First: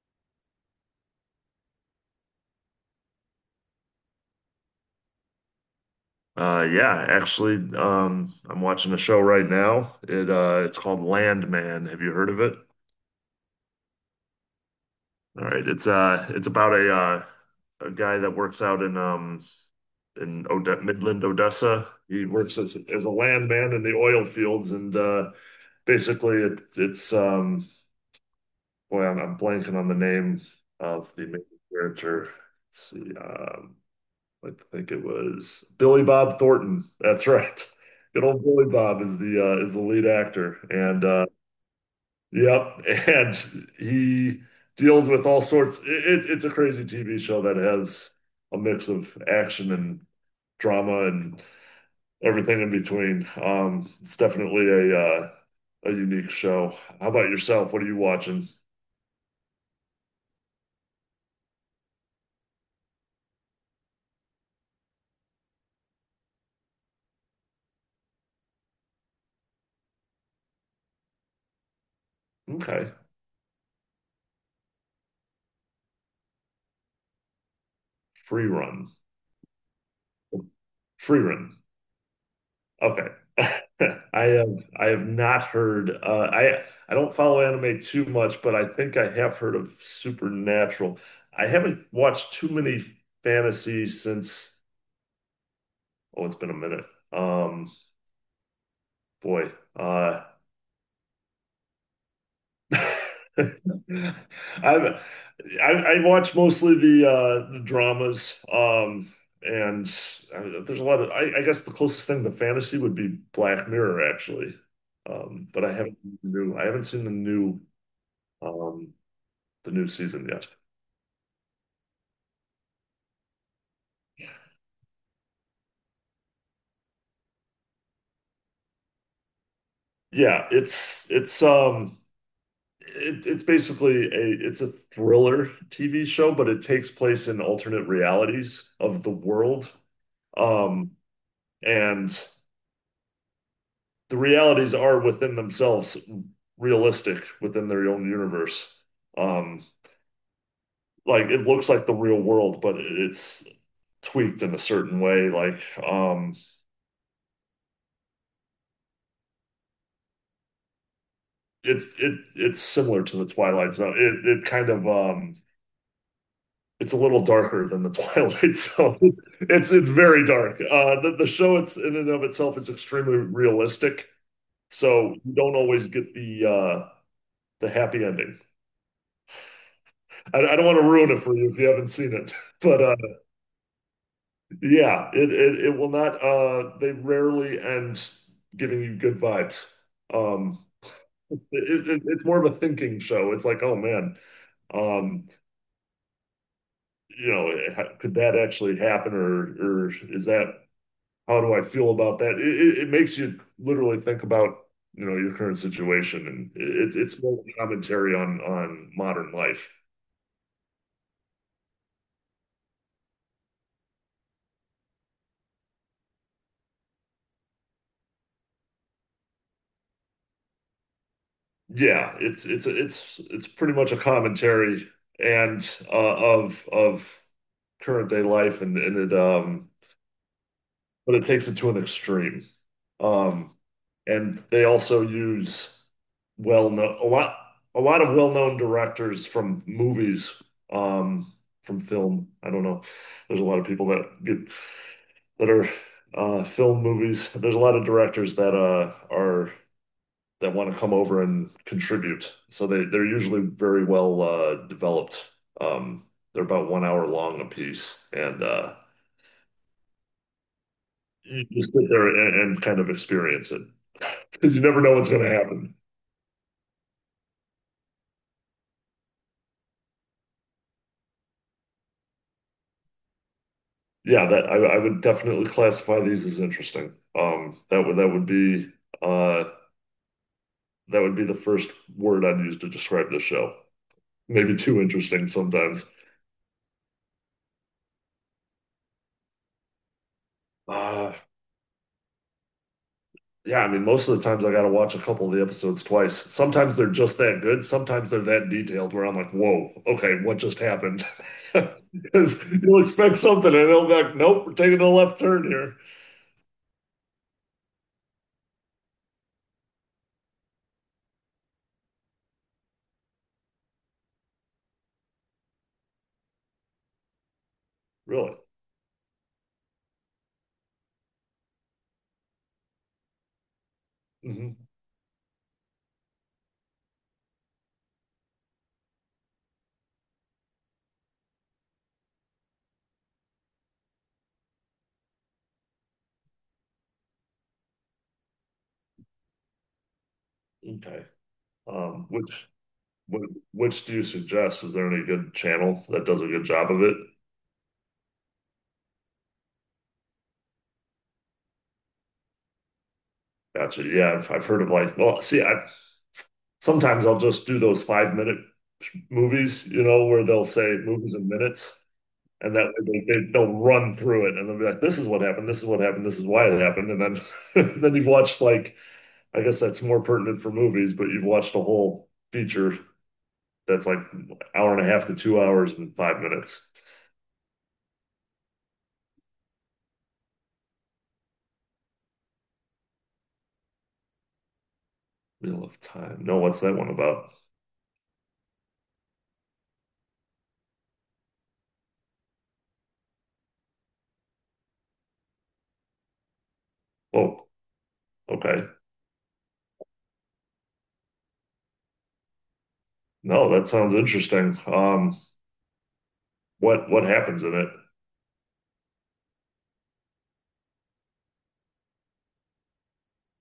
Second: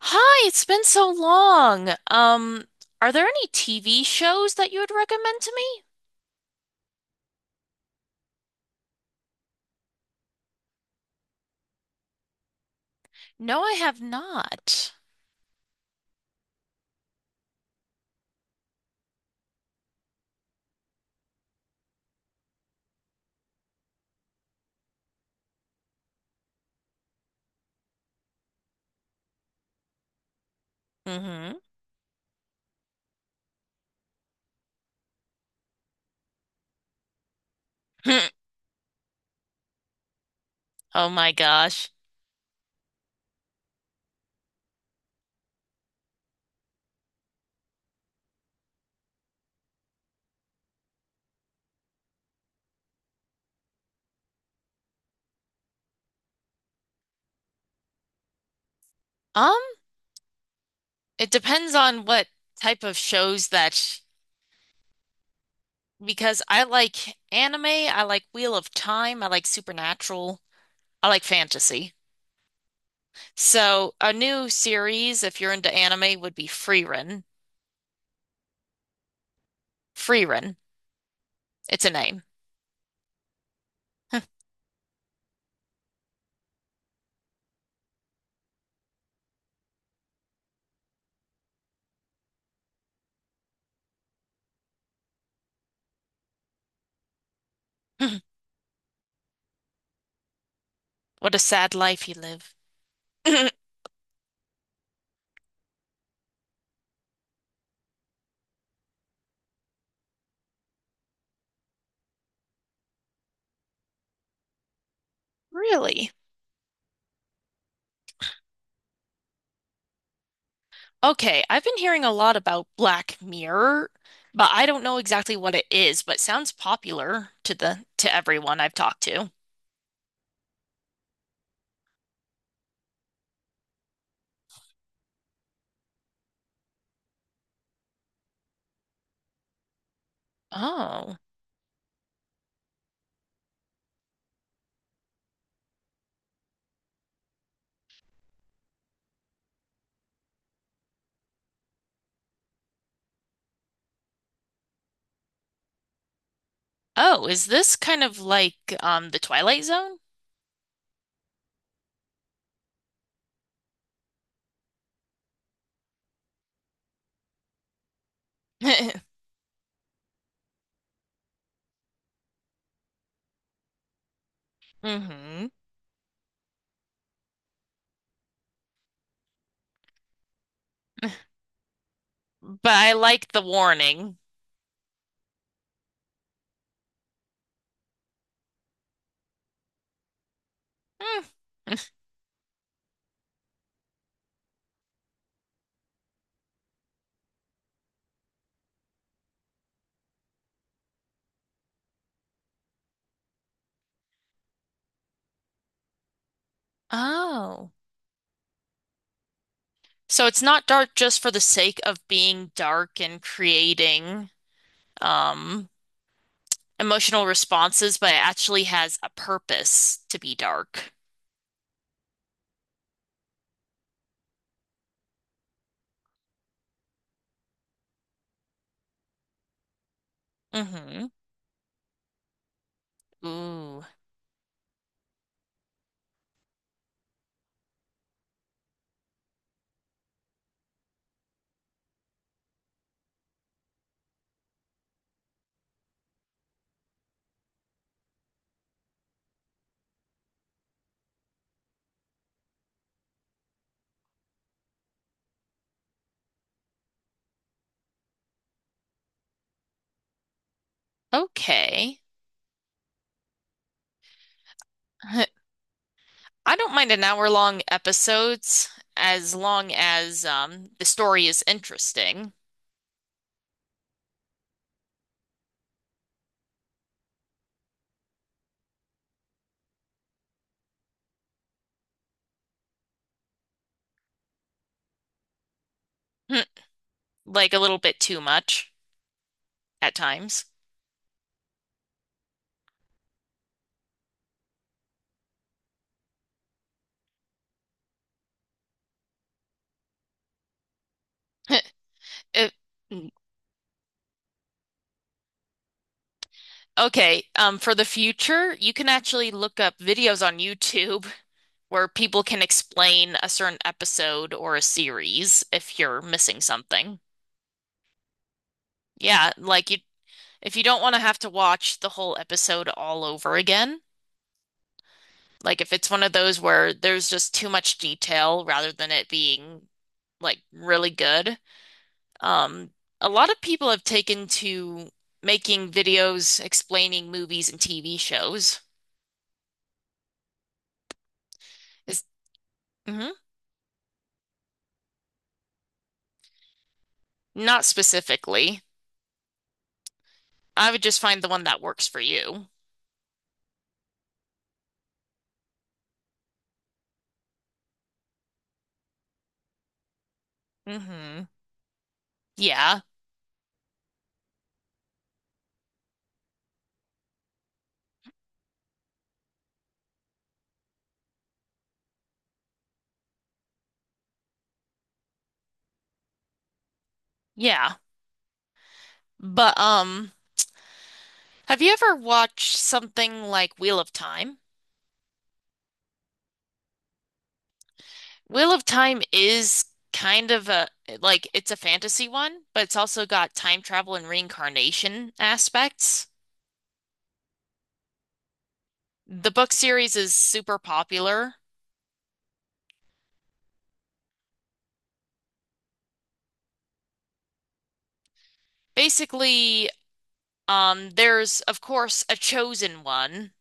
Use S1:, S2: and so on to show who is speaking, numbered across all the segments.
S1: Hi, it's been so long. Are there any TV shows that you would recommend to me?
S2: Yeah, actually, I'm watching a show right now. It's called Landman. Have you heard of it?
S1: No, I have not.
S2: All right, it's about a guy that works out in in Ode Midland, Odessa. He works as a landman in the oil fields, and basically, it, it's boy, I'm blanking on the name of the main
S1: Mm-hmm.
S2: character. Let's see, I think it was Billy Bob Thornton. That's right. Good old Billy Bob is the lead actor, and
S1: Oh my gosh.
S2: yep, and he deals with all sorts. It's a crazy TV show that has a mix of action and drama and everything in between. It's definitely uh, a unique show. How about yourself? What are you watching?
S1: Um, it depends on what type of shows that, because I like anime, I like Wheel of Time, I like Supernatural, I like fantasy.
S2: Okay,
S1: So a new series, if you're into anime, would be Frieren.
S2: Free Run,
S1: Frieren.
S2: Free Run.
S1: It's a name.
S2: Okay. I have I have not heard uh, I don't follow anime too much, but I think I have heard of Supernatural. I haven't watched too many fantasies since oh, it's been a minute. Um, boy, uh,
S1: What a sad life you live.
S2: i I watch mostly the dramas and there's a lot of I guess the closest thing to fantasy would be Black Mirror actually but
S1: Really?
S2: I haven't seen um the new season yet.
S1: Okay, I've been hearing a lot about Black Mirror, but I don't know exactly what it is, but sounds popular to everyone I've talked to.
S2: Yeah, it's basically a it's a thriller TV show, but it takes place in alternate realities of the world, um
S1: Oh.
S2: and the realities are within themselves realistic within their own universe. Um, like it looks like the real world, but it's tweaked in a certain way. Like um,
S1: Oh, is this kind of like the Twilight Zone?
S2: it's similar to the Twilight Zone. It kind of it's a little darker than the Twilight Zone. It's very dark. The show it's in and of itself is extremely realistic, so you
S1: Hmm.
S2: don't always get the happy ending. I don't want to ruin it for you if you haven't seen it,
S1: But
S2: but
S1: I like the warning.
S2: yeah, it will not they rarely end giving you good vibes. Um
S1: Hmm.
S2: it, it's more of a thinking show. It's like, oh man, um you know, could that actually happen, or is that how do I feel about that? It makes you literally think about, you know, your current situation, and it's more
S1: Oh.
S2: commentary on modern life.
S1: So it's not dark just for the sake of being dark and creating um emotional responses, but it actually has a purpose to be dark.
S2: Yeah, it's pretty much a commentary and uh, of current day life, and it
S1: Mm-hmm.
S2: but it takes it to an extreme. Um
S1: Ooh.
S2: and they also use well-known a lot of well-known directors from movies um from film. I don't know. There's a lot of people that get that are film movies. There's a lot of directors that are that want to come over and contribute. So they're usually very well developed. Um, they're about one hour long a piece, and you just sit
S1: Okay.
S2: there and kind of experience it, because you never know what's going
S1: I
S2: to happen.
S1: don't mind an hour long episodes as long as the story is interesting.
S2: Yeah, that I would definitely classify these as interesting. Um, that would that would be uh, that would be the first word I'd use to describe this show. Maybe too interesting sometimes.
S1: Like a little bit too much at times.
S2: Uh, Yeah, I mean, most of the times I got to watch a couple of the episodes twice. Sometimes they're just that good. Sometimes they're that detailed where I'm like, whoa, okay, what just happened? Because
S1: It-
S2: you'll expect something and they'll be like, nope, we're taking a left turn here.
S1: okay, for the future, you can actually look up videos on YouTube where people can explain a certain episode or a series if you're missing something.
S2: Really?
S1: Yeah, like you if you don't want to have to watch the whole episode all over again.
S2: Hmm.
S1: Like if it's one of those where there's just too much detail rather than it being like really good. Um, a lot of people have taken to making videos explaining movies and TV shows.
S2: Okay.
S1: Is
S2: Um, which,
S1: hmm
S2: which do you suggest? Is there any good channel that does a good job of it?
S1: Not specifically. I would just find the one that works for you.
S2: Gotcha. Yeah, I've heard of like, well, see, I sometimes I'll just do those 5 minute movies, you know, where they'll say movies
S1: Hmm.
S2: in minutes. And that
S1: Yeah.
S2: way they'll run through it, and they'll be like, this is what happened, this is what happened, this is why it happened. And then then you've watched like I guess that's more pertinent for movies, but you've watched a whole feature that's like an hour and a half to 2 hours and 5 minutes.
S1: Yeah. But have you ever watched something like Wheel of Time?
S2: Wheel of Time. No, what's that one about?
S1: Wheel of Time is kind of a like it's a fantasy one, but it's also got time travel and reincarnation aspects.
S2: Oh, okay.
S1: The book series is super popular.
S2: No, that sounds interesting. What happens in
S1: Basically, there's of course a chosen one,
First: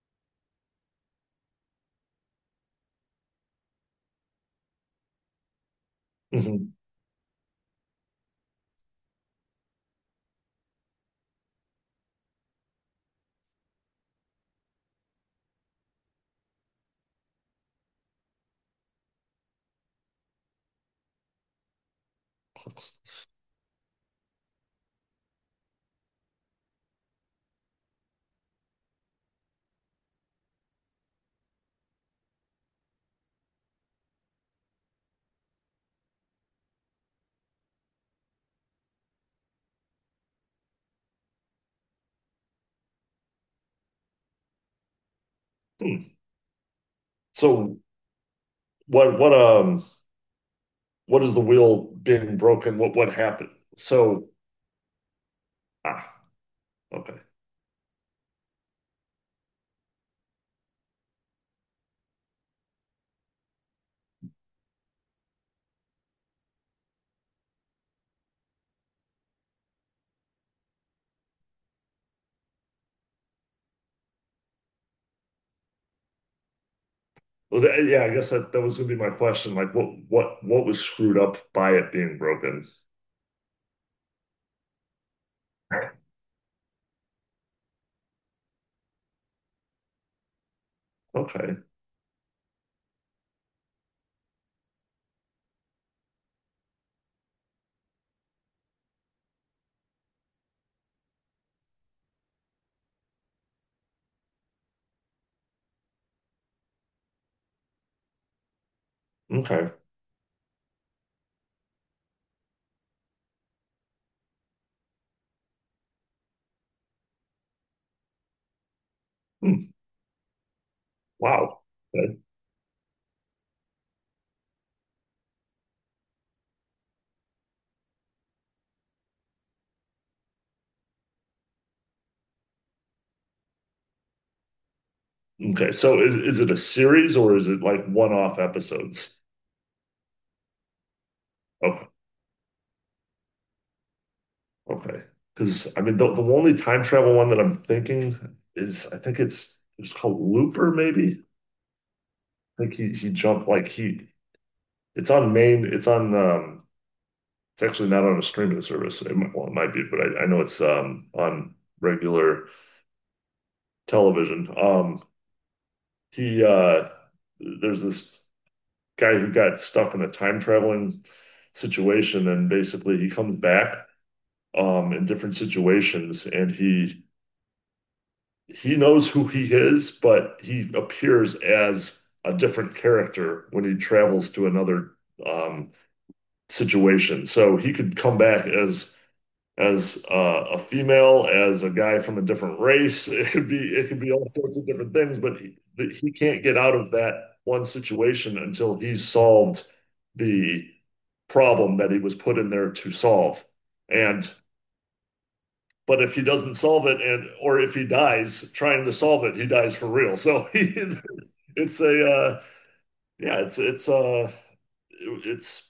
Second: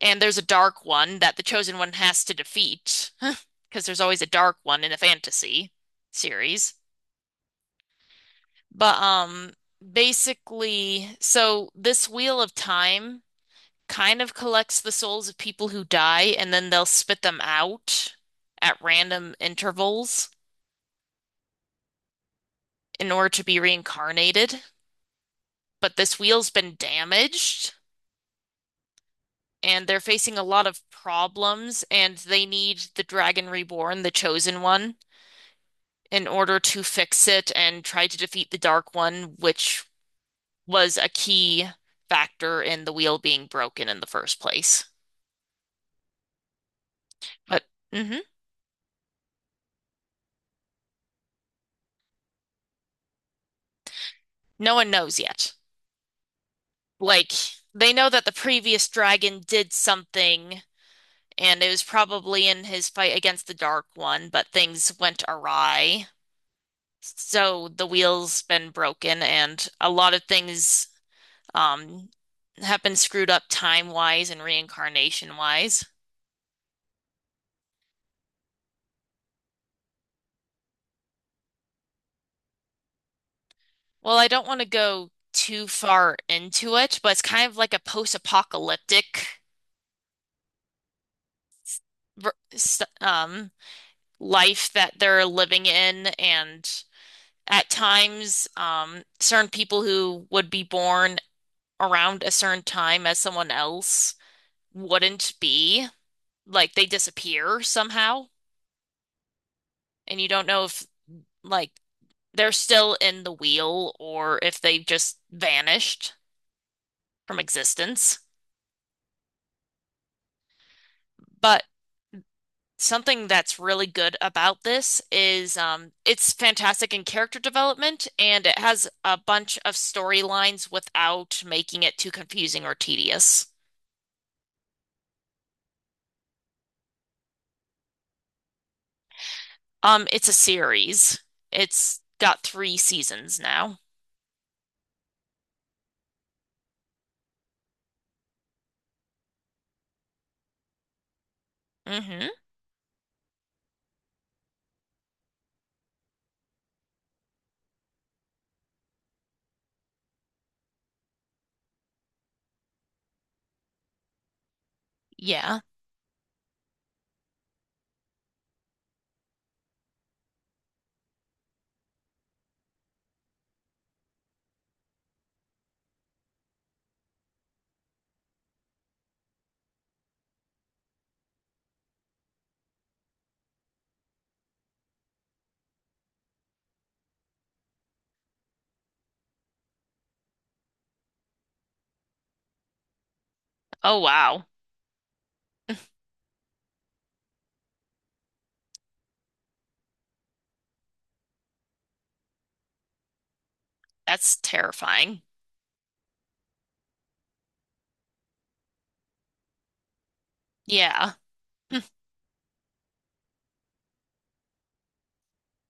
S1: and there's a dark one that the chosen one has to defeat because there's always a dark one in a fantasy
S2: it?
S1: series. But basically, so this Wheel of Time kind of collects the souls of people who die and then they'll spit them out at random intervals in order to be reincarnated. But this wheel's been damaged and they're facing a lot of problems and they need the Dragon Reborn, the chosen one, in order to fix it and try to defeat the Dark One, which was a key factor in the wheel being broken in the first place.
S2: Hmm.
S1: But
S2: So
S1: mhm,
S2: what what um what is the wheel being broken? What happened? So
S1: no one knows yet.
S2: ah okay.
S1: Like they know that the previous dragon did something, and it was probably in his fight against the Dark One, but things went awry. So the wheel's been broken, and a lot of things um have been screwed up time-wise and reincarnation-wise.
S2: Well, that, yeah, I guess that was gonna be my question. Like, what was screwed up by it being broken?
S1: Well, I don't want to go too far into it, but it's kind of like a post-apocalyptic
S2: Okay.
S1: ver- s- um life that they're living in and at times, certain people who would be born around a certain time as someone else wouldn't be. Like they disappear somehow,
S2: Okay.
S1: and you don't know if like they're still in the wheel or if they just vanished from existence.
S2: Hmm. Wow.
S1: But
S2: Okay.
S1: something that's really good about this is it's fantastic in character development and it has a bunch of storylines without making it too confusing or tedious.
S2: Okay. So is it a series, or is it like one-off episodes?
S1: It's a series.
S2: Okay.
S1: It's got 3 seasons now.
S2: Okay. Because I mean, the only time travel one that I'm thinking is I think it's called Looper. Maybe
S1: Mm-hmm.
S2: I think he jumped like he it's on it's actually not on a streaming service. It might, well, it might be, but I know it's on regular television.
S1: Yeah.
S2: He there's this guy who got stuck in a time traveling situation, and basically he comes back in different situations, and he knows who he is, but he appears as a different character when he travels to another um, situation. So he could come back as a female, as a guy from a different race. It could be it
S1: Oh
S2: could be all
S1: wow.
S2: sorts of different things, but he can't get out of that one situation until he's solved the problem that he was put in there to solve. And
S1: That's terrifying.
S2: but if he doesn't solve it, and or if he dies trying to solve it, he dies for real. So he,
S1: Yeah. Hmm.
S2: it's a yeah, it's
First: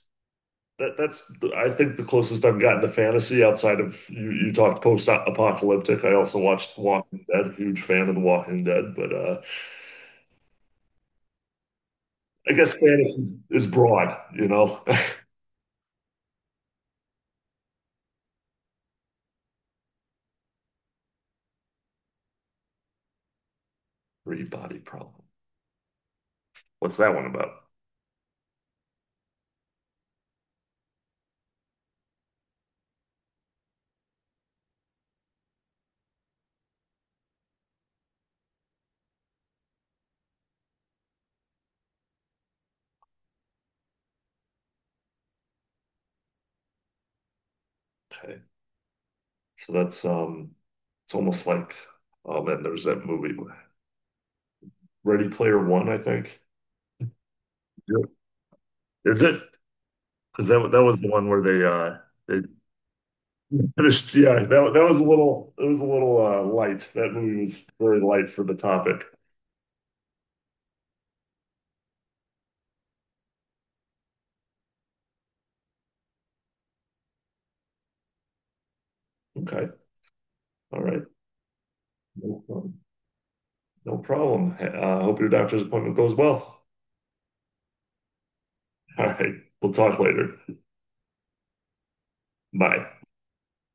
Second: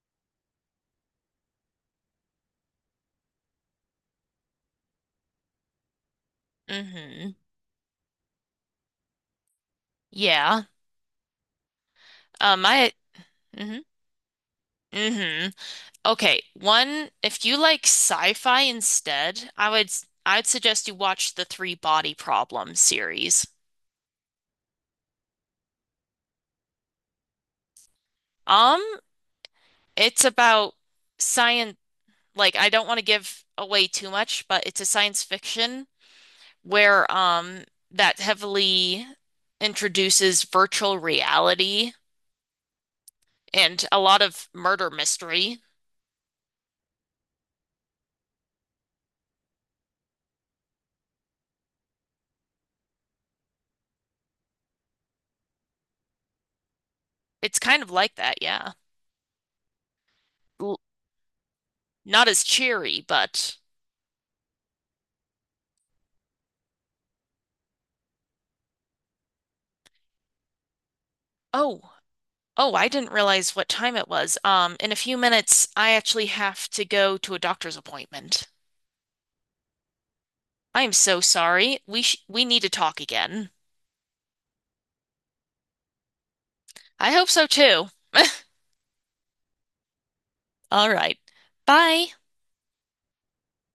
S2: that's I think the closest I've gotten to fantasy outside of you talked post-apocalyptic. I also watched The Walking
S1: Mm-hmm.
S2: Dead, huge fan of The Walking Dead, but
S1: Yeah.
S2: I guess
S1: I
S2: fantasy is
S1: Mm-hmm.
S2: broad, you know.
S1: Mm-hmm. Okay. One, if you like sci-fi instead, I'd suggest you watch the Three Body Problem series.
S2: Free body problem. What's that one about?
S1: Um, it's about science like I don't want to give away too much, but it's a science fiction where that heavily introduces virtual reality and a lot of murder mystery.
S2: Okay. So that's it's almost like oh man, there's that movie Ready Player One, I think.
S1: It's kind of
S2: Yep.
S1: like that, yeah.
S2: Is it? Because
S1: L-
S2: that was the one where they
S1: Not as
S2: they
S1: cheery, but
S2: finished yeah, that that was a little it was a little light. That movie was very light for the topic.
S1: oh, oh, I didn't realize what time it was. In a few minutes, I actually have to go to a doctor's appointment.
S2: Okay, all
S1: I am
S2: right.
S1: so sorry.
S2: No
S1: We need to
S2: problem.
S1: talk again.
S2: No problem. I hope your doctor's appointment goes well.
S1: I hope so too.
S2: All right, we'll talk later.
S1: All right. Bye.
S2: Bye.